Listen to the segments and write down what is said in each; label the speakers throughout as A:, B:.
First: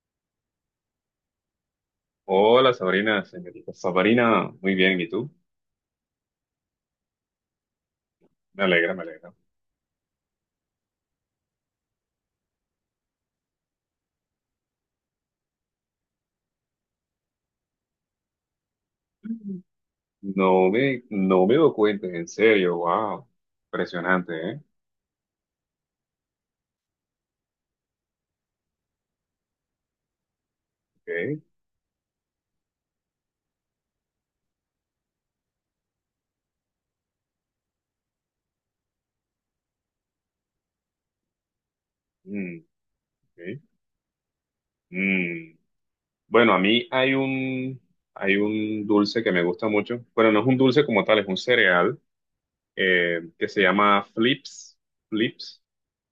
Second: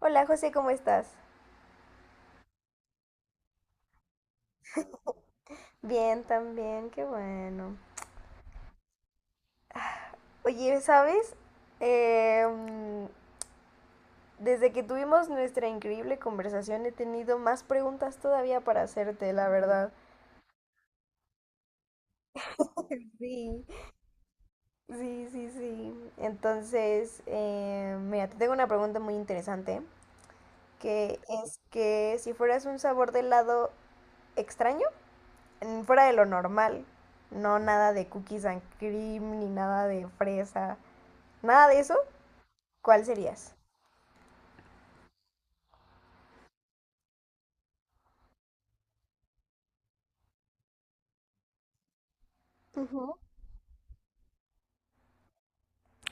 A: Hola José, ¿cómo estás?
B: Hola Sabrina, señorita Sabrina, muy bien, ¿y tú?
A: Bien, también, qué bueno.
B: Me alegra, me alegra.
A: Oye, ¿sabes? Em, desde que tuvimos nuestra increíble conversación he tenido más preguntas todavía para hacerte, la verdad.
B: No me doy cuenta, en serio, wow,
A: Sí,
B: impresionante, ¿eh?
A: sí, sí, sí. Entonces, mira, te tengo una pregunta muy interesante, que
B: Ok,
A: es que si fueras un sabor de helado extraño, fuera de lo normal, no, nada de cookies and cream, ni nada de fresa, nada de eso.
B: mm,
A: ¿Cuál
B: ok,
A: serías?
B: mm. Bueno, a mí hay un dulce que me gusta mucho, bueno, no es un dulce como tal, es un cereal
A: Ujú.
B: que se llama Flips, Flips,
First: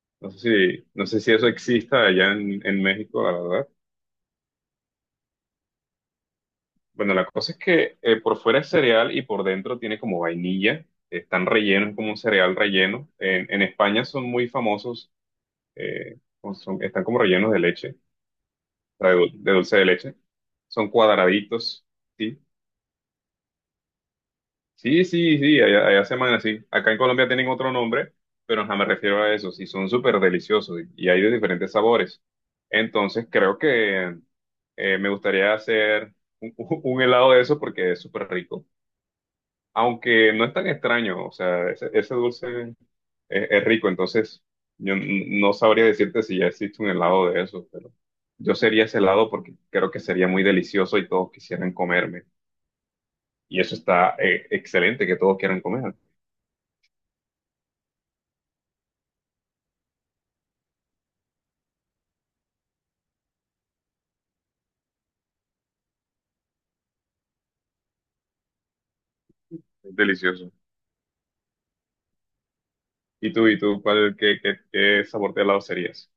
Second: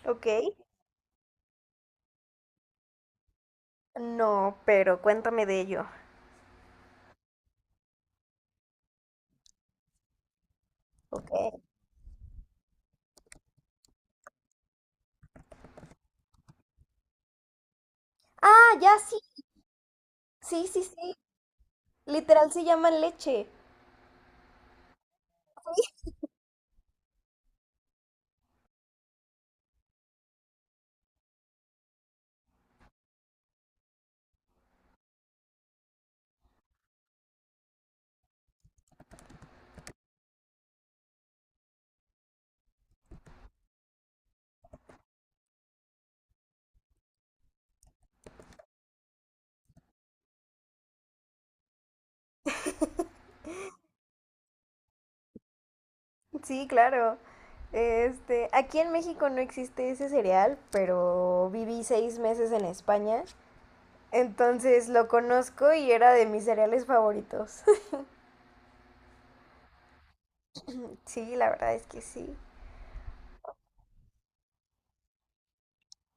A: Ok.
B: no sé si, no sé si eso exista allá en México, la verdad.
A: No, pero cuéntame de ello.
B: Bueno, la cosa es que por fuera es cereal y por dentro tiene como vainilla. Están
A: Ok.
B: rellenos, como un cereal relleno. En España son muy famosos, o están como rellenos de leche, o
A: Ah, ya
B: sea,
A: sí.
B: de dulce de leche.
A: Sí, sí,
B: Son
A: sí.
B: cuadraditos, ¿sí?
A: Literal se llama leche.
B: Sí, sí, sí, allá, allá se llaman así. Acá en Colombia tienen otro nombre, pero ajá, me refiero a eso. Sí, son súper deliciosos y hay de diferentes sabores. Entonces creo que me gustaría hacer un, un helado de eso porque es súper rico. Aunque no es tan extraño, o sea, ese dulce es rico, entonces yo no sabría decirte si ya existe un helado de eso, pero yo sería ese helado porque creo que sería muy delicioso y todos quisieran comerme. Y eso está excelente, que todos quieran comer.
A: Sí, claro. Este, aquí en México no existe ese cereal, pero viví 6 meses en España. Entonces lo conozco y era de mis cereales favoritos.
B: Es delicioso.
A: Sí, la verdad es que sí.
B: ¿Y tú, cuál, qué sabor de helado serías?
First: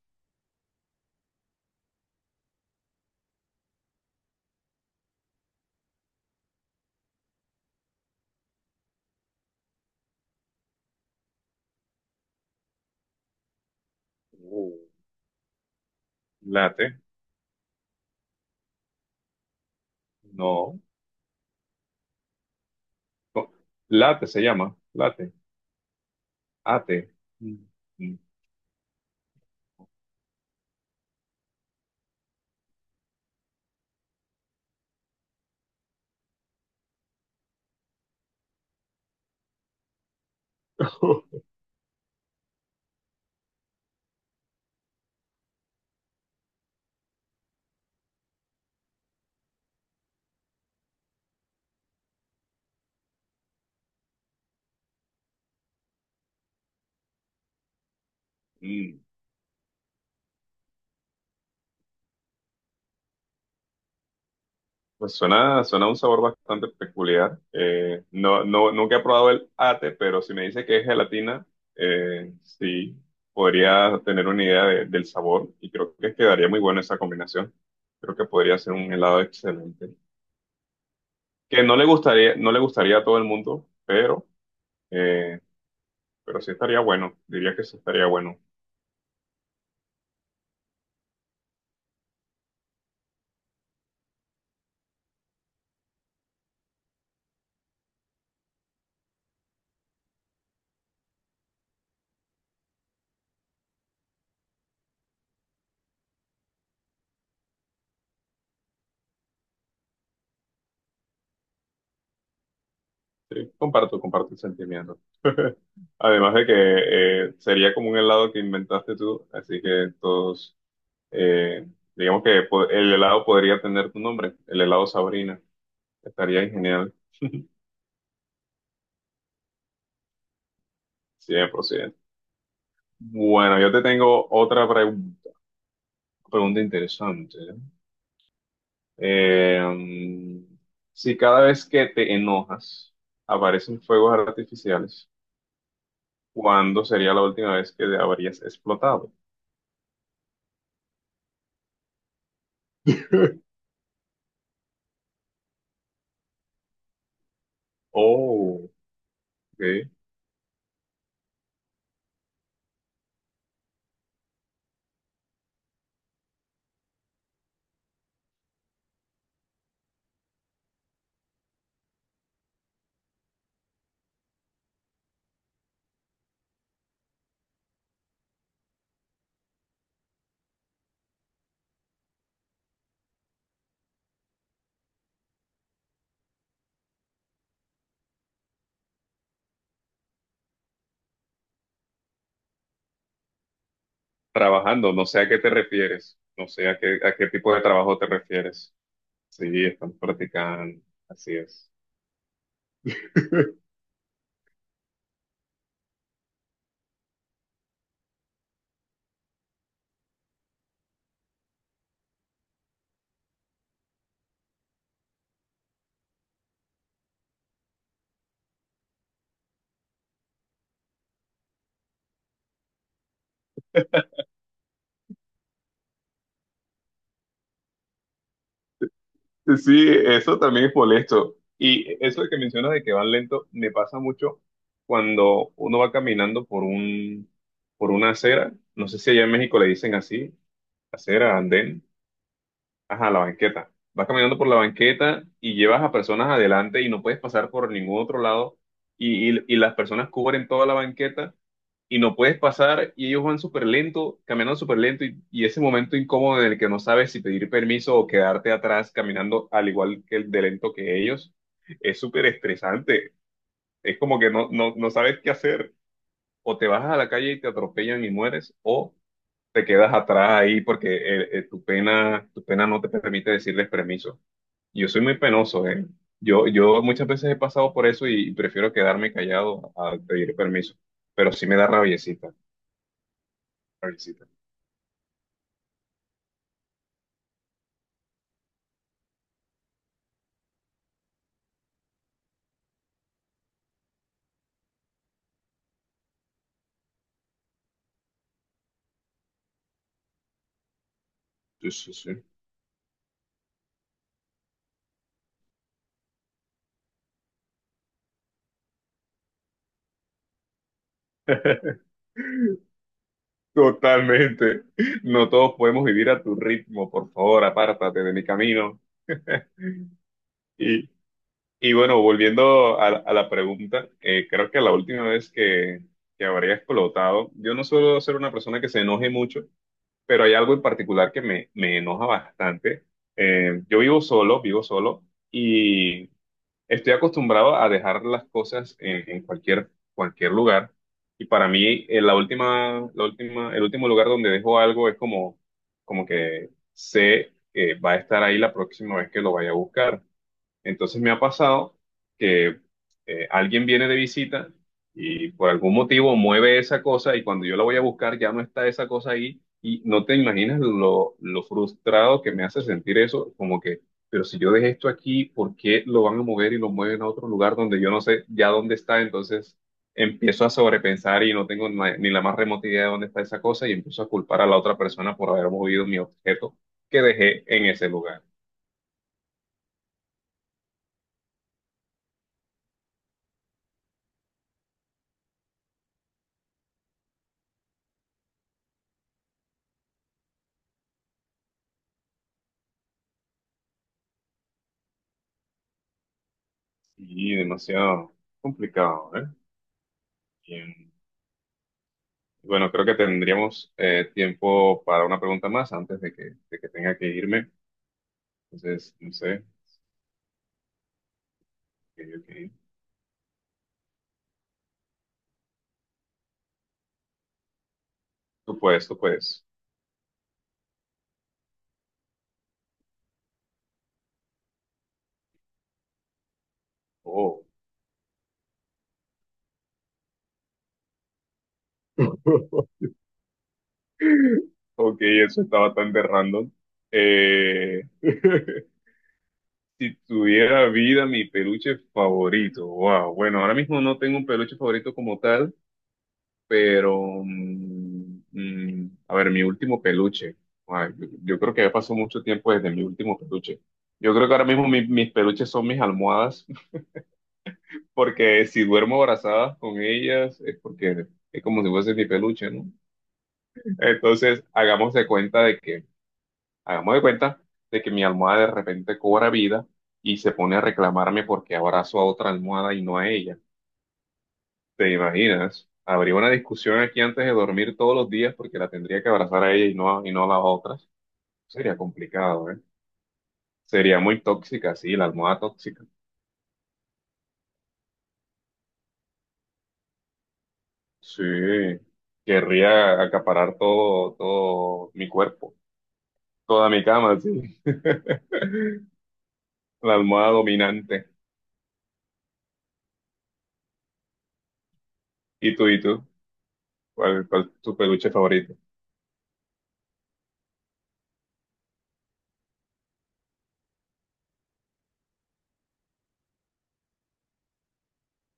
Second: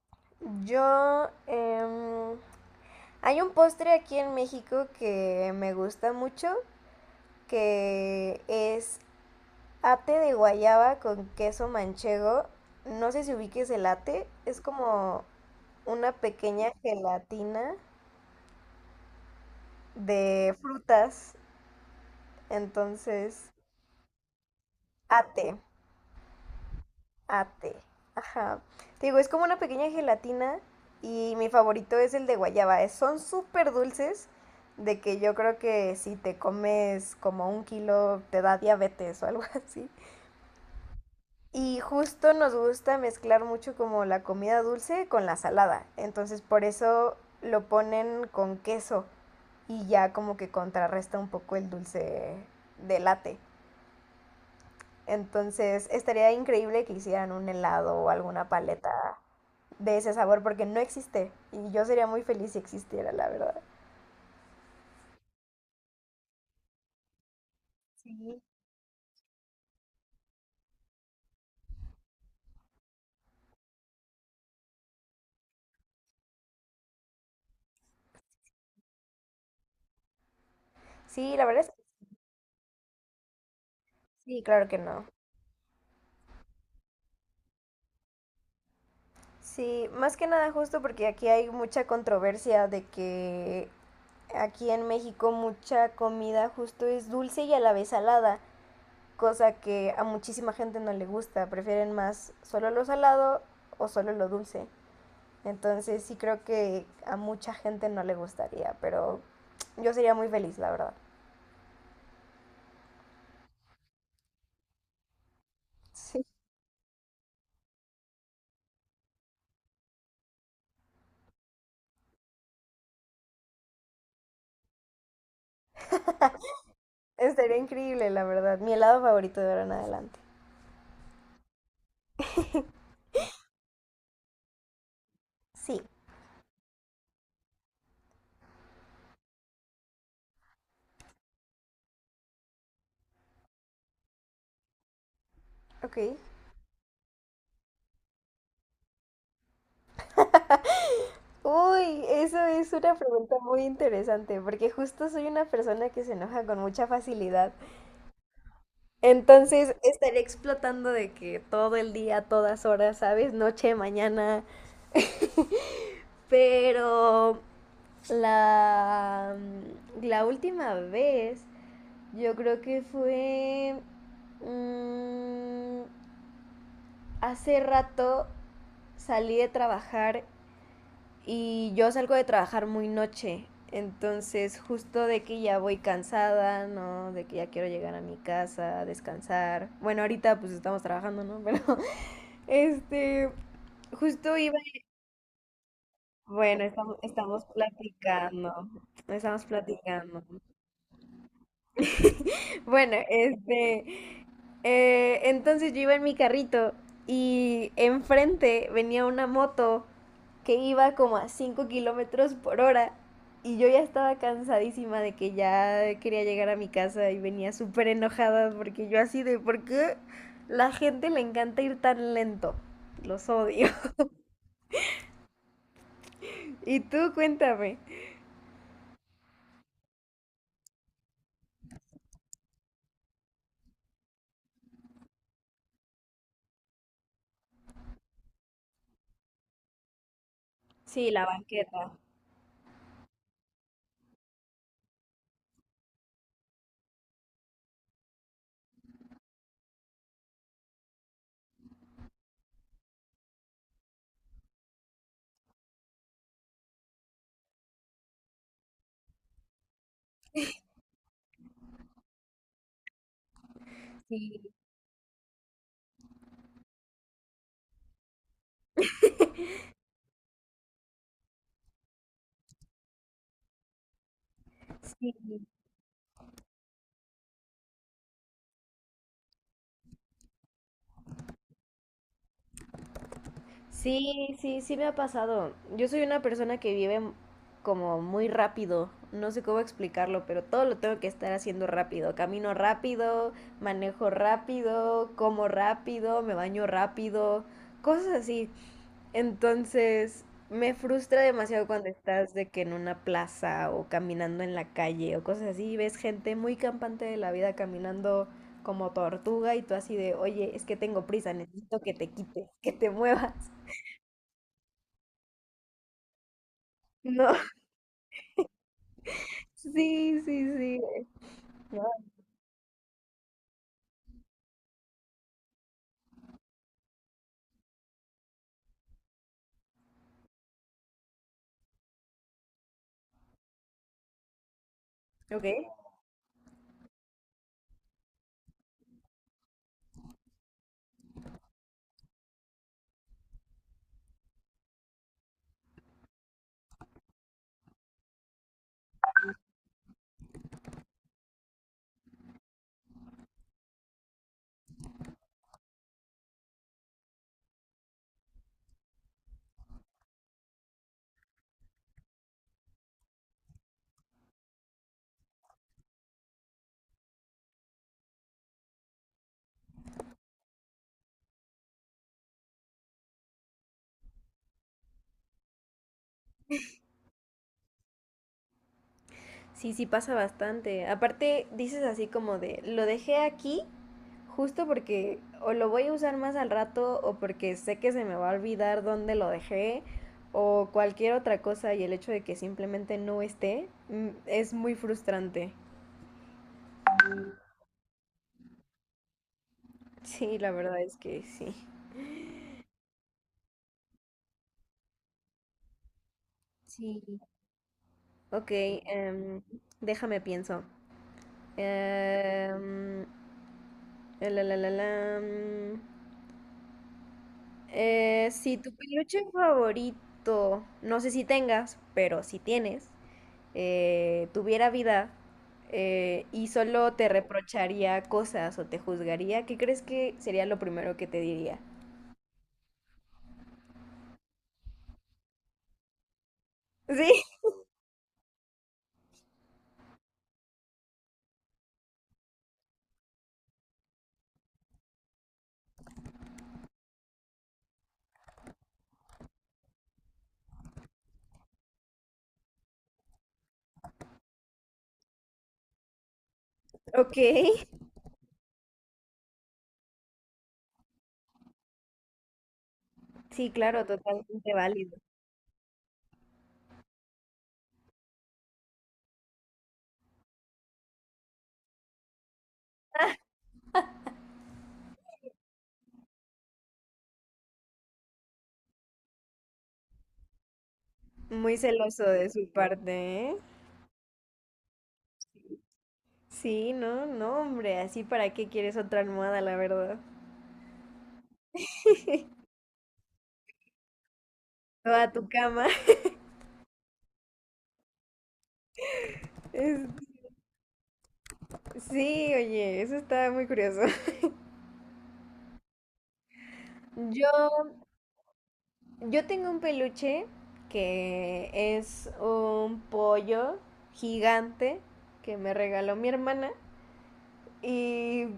A: Yo, hay un postre aquí en México que me gusta mucho, que es ate de guayaba con queso manchego. No sé si ubiques el ate. Es
B: Uh,
A: como una pequeña
B: latte.
A: gelatina de
B: No.
A: frutas. Entonces,
B: Co- Latte se llama Latte.
A: ate,
B: Ate. Mm.
A: ate.
B: Mm.
A: Ajá. Te digo, es como una pequeña gelatina y mi favorito es el de guayaba. Es- Son súper dulces, de que yo creo que si te comes como un kilo te da diabetes o algo así. Y justo nos gusta mezclar mucho como la comida dulce con la salada. Entonces por eso lo ponen con queso y ya como que contrarresta un poco el dulce de latte. Entonces estaría increíble que hicieran un helado o alguna paleta
B: Mm.
A: de ese sabor porque no existe y yo sería muy feliz si existiera, la verdad.
B: Pues suena un sabor bastante peculiar.
A: Sí.
B: No, no, nunca he probado el ate, pero si me dice que es gelatina, sí, podría tener una idea del sabor y creo que quedaría muy buena esa combinación. Creo que podría ser un helado excelente.
A: Sí, la
B: Que
A: verdad es
B: no le
A: que
B: gustaría, no le gustaría a todo el mundo,
A: sí, claro que no.
B: eh, pero sí estaría bueno. Diría que sí estaría bueno.
A: Sí, más que nada justo porque aquí hay mucha controversia de que aquí en México mucha comida justo es dulce y a la vez salada, cosa que a muchísima gente no le gusta, prefieren más solo lo salado o solo lo dulce. Entonces sí creo que a mucha gente no le gustaría, pero yo sería muy feliz, la verdad.
B: Sí, comparto el sentimiento.
A: Sí,
B: Además de que sería como un helado que inventaste tú, así que todos. Eh, digamos que el helado podría tener tu nombre, el helado Sabrina. Estaría genial,
A: estaría increíble, la verdad. Mi helado favorito de ahora en adelante.
B: 100%. Bueno, yo te tengo otra
A: Sí,
B: pregunta interesante. Eh, mm, si cada vez que te enojas aparecen fuegos artificiales,
A: ok.
B: ¿cuándo sería la última vez que habrías explotado?
A: Uy, eso es una pregunta muy interesante, porque justo soy una persona que se enoja con mucha facilidad.
B: Oh,
A: Entonces
B: ok.
A: estaré explotando de que todo el día, todas horas, ¿sabes? Noche, mañana. Pero la última vez, yo creo que fue, mm, hace rato salí de trabajar y yo salgo de trabajar muy noche, entonces justo de que ya voy cansada, ¿no? De que ya quiero llegar a mi casa, descansar. Bueno, ahorita pues estamos trabajando, ¿no? Pero este, justo iba...
B: Trabajando, no sé a qué te refieres, no
A: Bueno,
B: sé a
A: estamos,
B: qué, a qué
A: estamos
B: tipo de trabajo te
A: platicando,
B: refieres.
A: estamos
B: Sí, estamos
A: platicando.
B: practicando, así es.
A: Bueno, este, entonces yo iba en mi carrito y enfrente venía una moto que iba como a 5 kilómetros por hora y yo ya estaba cansadísima de que ya quería llegar a mi casa y venía súper enojada, porque yo así de ¿por qué la gente le encanta ir tan lento? Los odio. Y tú cuéntame.
B: Sí, eso también es molesto. Y eso de que mencionas de que van lento, me pasa mucho cuando uno va caminando por una acera. No sé si allá en México le dicen así,
A: Sí, la
B: acera, andén.
A: banqueta.
B: Ajá, la banqueta. Vas caminando por la banqueta y llevas a personas adelante y no puedes pasar por ningún otro lado y las personas cubren toda la banqueta y no puedes pasar y ellos van súper lento, caminando súper lento y ese momento incómodo en el que no sabes si pedir permiso o quedarte atrás caminando al igual que el de lento que ellos, es súper estresante. Es como que no,
A: Sí,
B: no, no sabes qué hacer. O te bajas a la calle y te atropellan y mueres o te quedas atrás ahí porque tu pena no te permite decirles permiso. Yo soy
A: sí.
B: muy penoso, ¿eh? Yo muchas veces he pasado por eso y, prefiero quedarme callado a pedir permiso, pero sí me da rabiecita, rabiecita.
A: Sí, sí, sí me ha pasado. Yo soy una persona que vive m- como muy rápido. No sé cómo explicarlo, pero todo lo tengo que estar haciendo rápido. Camino rápido, manejo rápido, como rápido, me baño rápido, cosas así. Entonces, me frustra demasiado
B: Sí,
A: cuando
B: sí, sí.
A: estás de que en una plaza o caminando en la calle o cosas así, y ves gente muy campante de la vida caminando como tortuga y tú así de, oye, es que tengo prisa, necesito que te quites, que te muevas.
B: Totalmente. No todos podemos vivir a tu ritmo, por
A: No,
B: favor, apártate de mi camino.
A: sí, sí, sí.
B: Y, y bueno,
A: Ah,
B: volviendo a la pregunta, creo que la última vez que habría explotado, yo no suelo ser una persona que se enoje mucho, pero hay algo en particular que me enoja bastante. Yo vivo solo,
A: ok.
B: y estoy acostumbrado a dejar las cosas en cualquier lugar. Y para mí, el último lugar donde dejo algo es como, como que sé que va a estar ahí la próxima vez que lo vaya a buscar. Entonces me ha pasado que alguien viene de visita y por algún motivo mueve esa cosa y cuando yo la voy a buscar ya no está esa cosa ahí y no te imaginas lo frustrado que me hace sentir eso, como que, pero si yo dejé esto aquí, ¿por qué lo van a mover y lo mueven a otro lugar donde yo no sé ya dónde está? Entonces empiezo a sobrepensar y no tengo ni la más remota idea de dónde está esa cosa y empiezo a culpar a la otra persona por haber movido mi objeto que dejé en ese lugar.
A: Sí, sí pasa bastante. Aparte, dices así como de, lo dejé aquí justo porque o lo voy a usar más al rato o porque sé que se me va a olvidar dónde lo dejé o cualquier otra cosa, y el hecho de que simplemente no esté, es muy frustrante.
B: Y demasiado complicado, ¿eh?
A: Sí, la verdad
B: Bien.
A: es que sí.
B: Bueno, creo que tendríamos tiempo para una pregunta más antes de que tenga
A: Sí.
B: que irme.
A: Ok,
B: Entonces, no sé.
A: déjame pienso.
B: Ok, ok.
A: Em, la, mm. Si
B: Tú
A: tu
B: puedes, tú
A: peluche
B: puedes.
A: favorito, no sé si tengas, pero si tienes, tuviera vida y solo te
B: Oh,
A: reprocharía cosas o te juzgaría, ¿qué crees que sería lo primero que te diría?
B: ok, eso estaba tan de random.
A: Sí,
B: Eh, si tuviera vida, mi peluche favorito. Wow. Bueno, ahora mismo no tengo un peluche favorito como tal. Pero, a ver, mi último peluche. Ay, yo creo que ya pasó mucho tiempo desde mi último peluche. Yo creo que ahora mismo mis peluches son mis almohadas,
A: ok.
B: porque si duermo abrazadas con ellas es porque es como si fuese mi peluche, ¿no?
A: Sí, claro,
B: Entonces,
A: totalmente
B: hagamos
A: válido.
B: de cuenta de que, hagamos de cuenta mi almohada de repente cobra vida y se pone a reclamarme porque abrazo a otra almohada y no a ella. ¿Te imaginas? Habría una discusión aquí antes de dormir todos los días porque la tendría que abrazar a ella y no a las otras.
A: Muy
B: Sería
A: celoso de su
B: complicado, ¿eh?
A: parte, ¿eh?
B: Sería muy tóxica, sí, la almohada tóxica.
A: Sí, no, no, hombre, así para qué quieres otra almohada, la verdad.
B: Sí, querría acaparar todo, todo
A: Toda
B: mi
A: tu
B: cuerpo,
A: cama.
B: toda mi cama, sí.
A: Es-
B: La almohada dominante.
A: Sí, oye, eso está muy curioso.
B: ¿Y tú? ¿Cuál,
A: Yo
B: cuál es tu peluche favorito?
A: Yo tengo un peluche que es un pollo gigante que me regaló mi hermana y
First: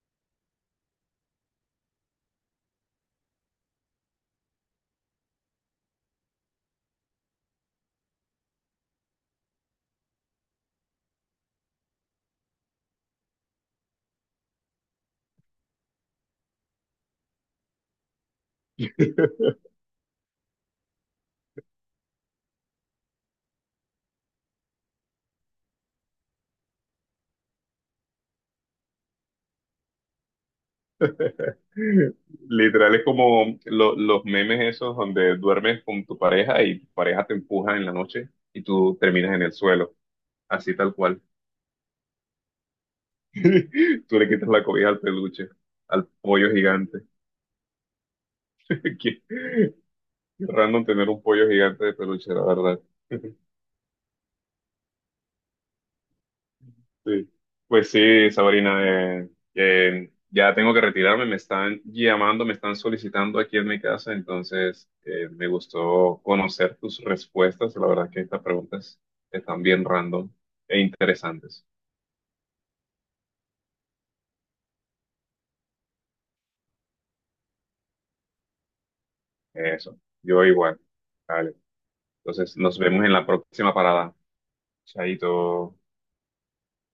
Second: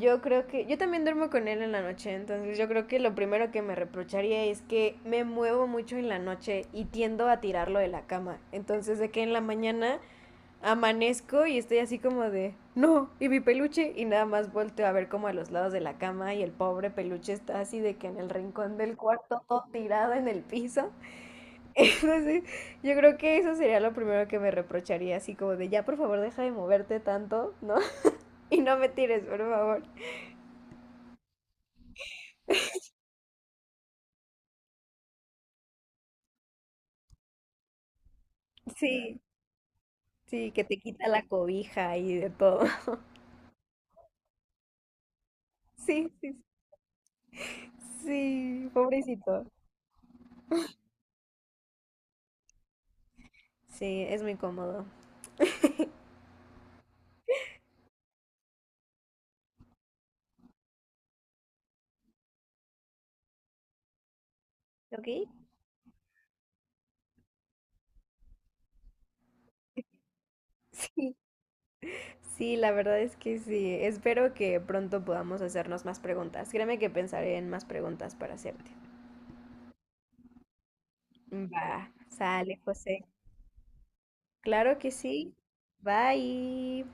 A: yo creo que yo también duermo con él en la noche, entonces yo creo que lo primero que me reprocharía es que me muevo mucho en la noche y tiendo a tirarlo de la cama. Entonces de que en la mañana amanezco y estoy así como de, no, y mi peluche, y nada más volteo a ver como a los lados de la cama y el pobre peluche está así de que en el rincón del cuarto todo tirado en el piso. Entonces, yo creo que eso sería lo primero que me reprocharía, así como de ya, por favor, deja de moverte tanto, ¿no? Y no me tires, por favor.
B: Literal es como los memes esos donde duermes con tu pareja y tu pareja te empuja en la noche y tú
A: Sí,
B: terminas en el suelo,
A: sí, que
B: así
A: te
B: tal
A: quita
B: cual.
A: la cobija y de todo.
B: Tú le quitas la cobija al peluche, al
A: Sí, sí,
B: pollo gigante.
A: sí,
B: Qué,
A: pobrecito.
B: qué random tener un pollo gigante de peluche, la verdad.
A: Sí, es muy cómodo.
B: Sí. Pues sí, Sabrina, eh, ya tengo que retirarme, me están llamando, me están solicitando aquí en mi casa, entonces
A: ¿Ok?
B: me gustó conocer tus respuestas, la verdad que estas preguntas están bien random e
A: Sí,
B: interesantes.
A: sí, la verdad es que sí. Espero que pronto podamos hacernos más preguntas. Créeme que pensaré en más preguntas para hacerte.
B: Eso, yo igual. Vale,
A: Va,
B: entonces
A: sale,
B: nos
A: José.
B: vemos en la próxima parada.
A: Claro que sí.
B: Chaito.
A: Bye.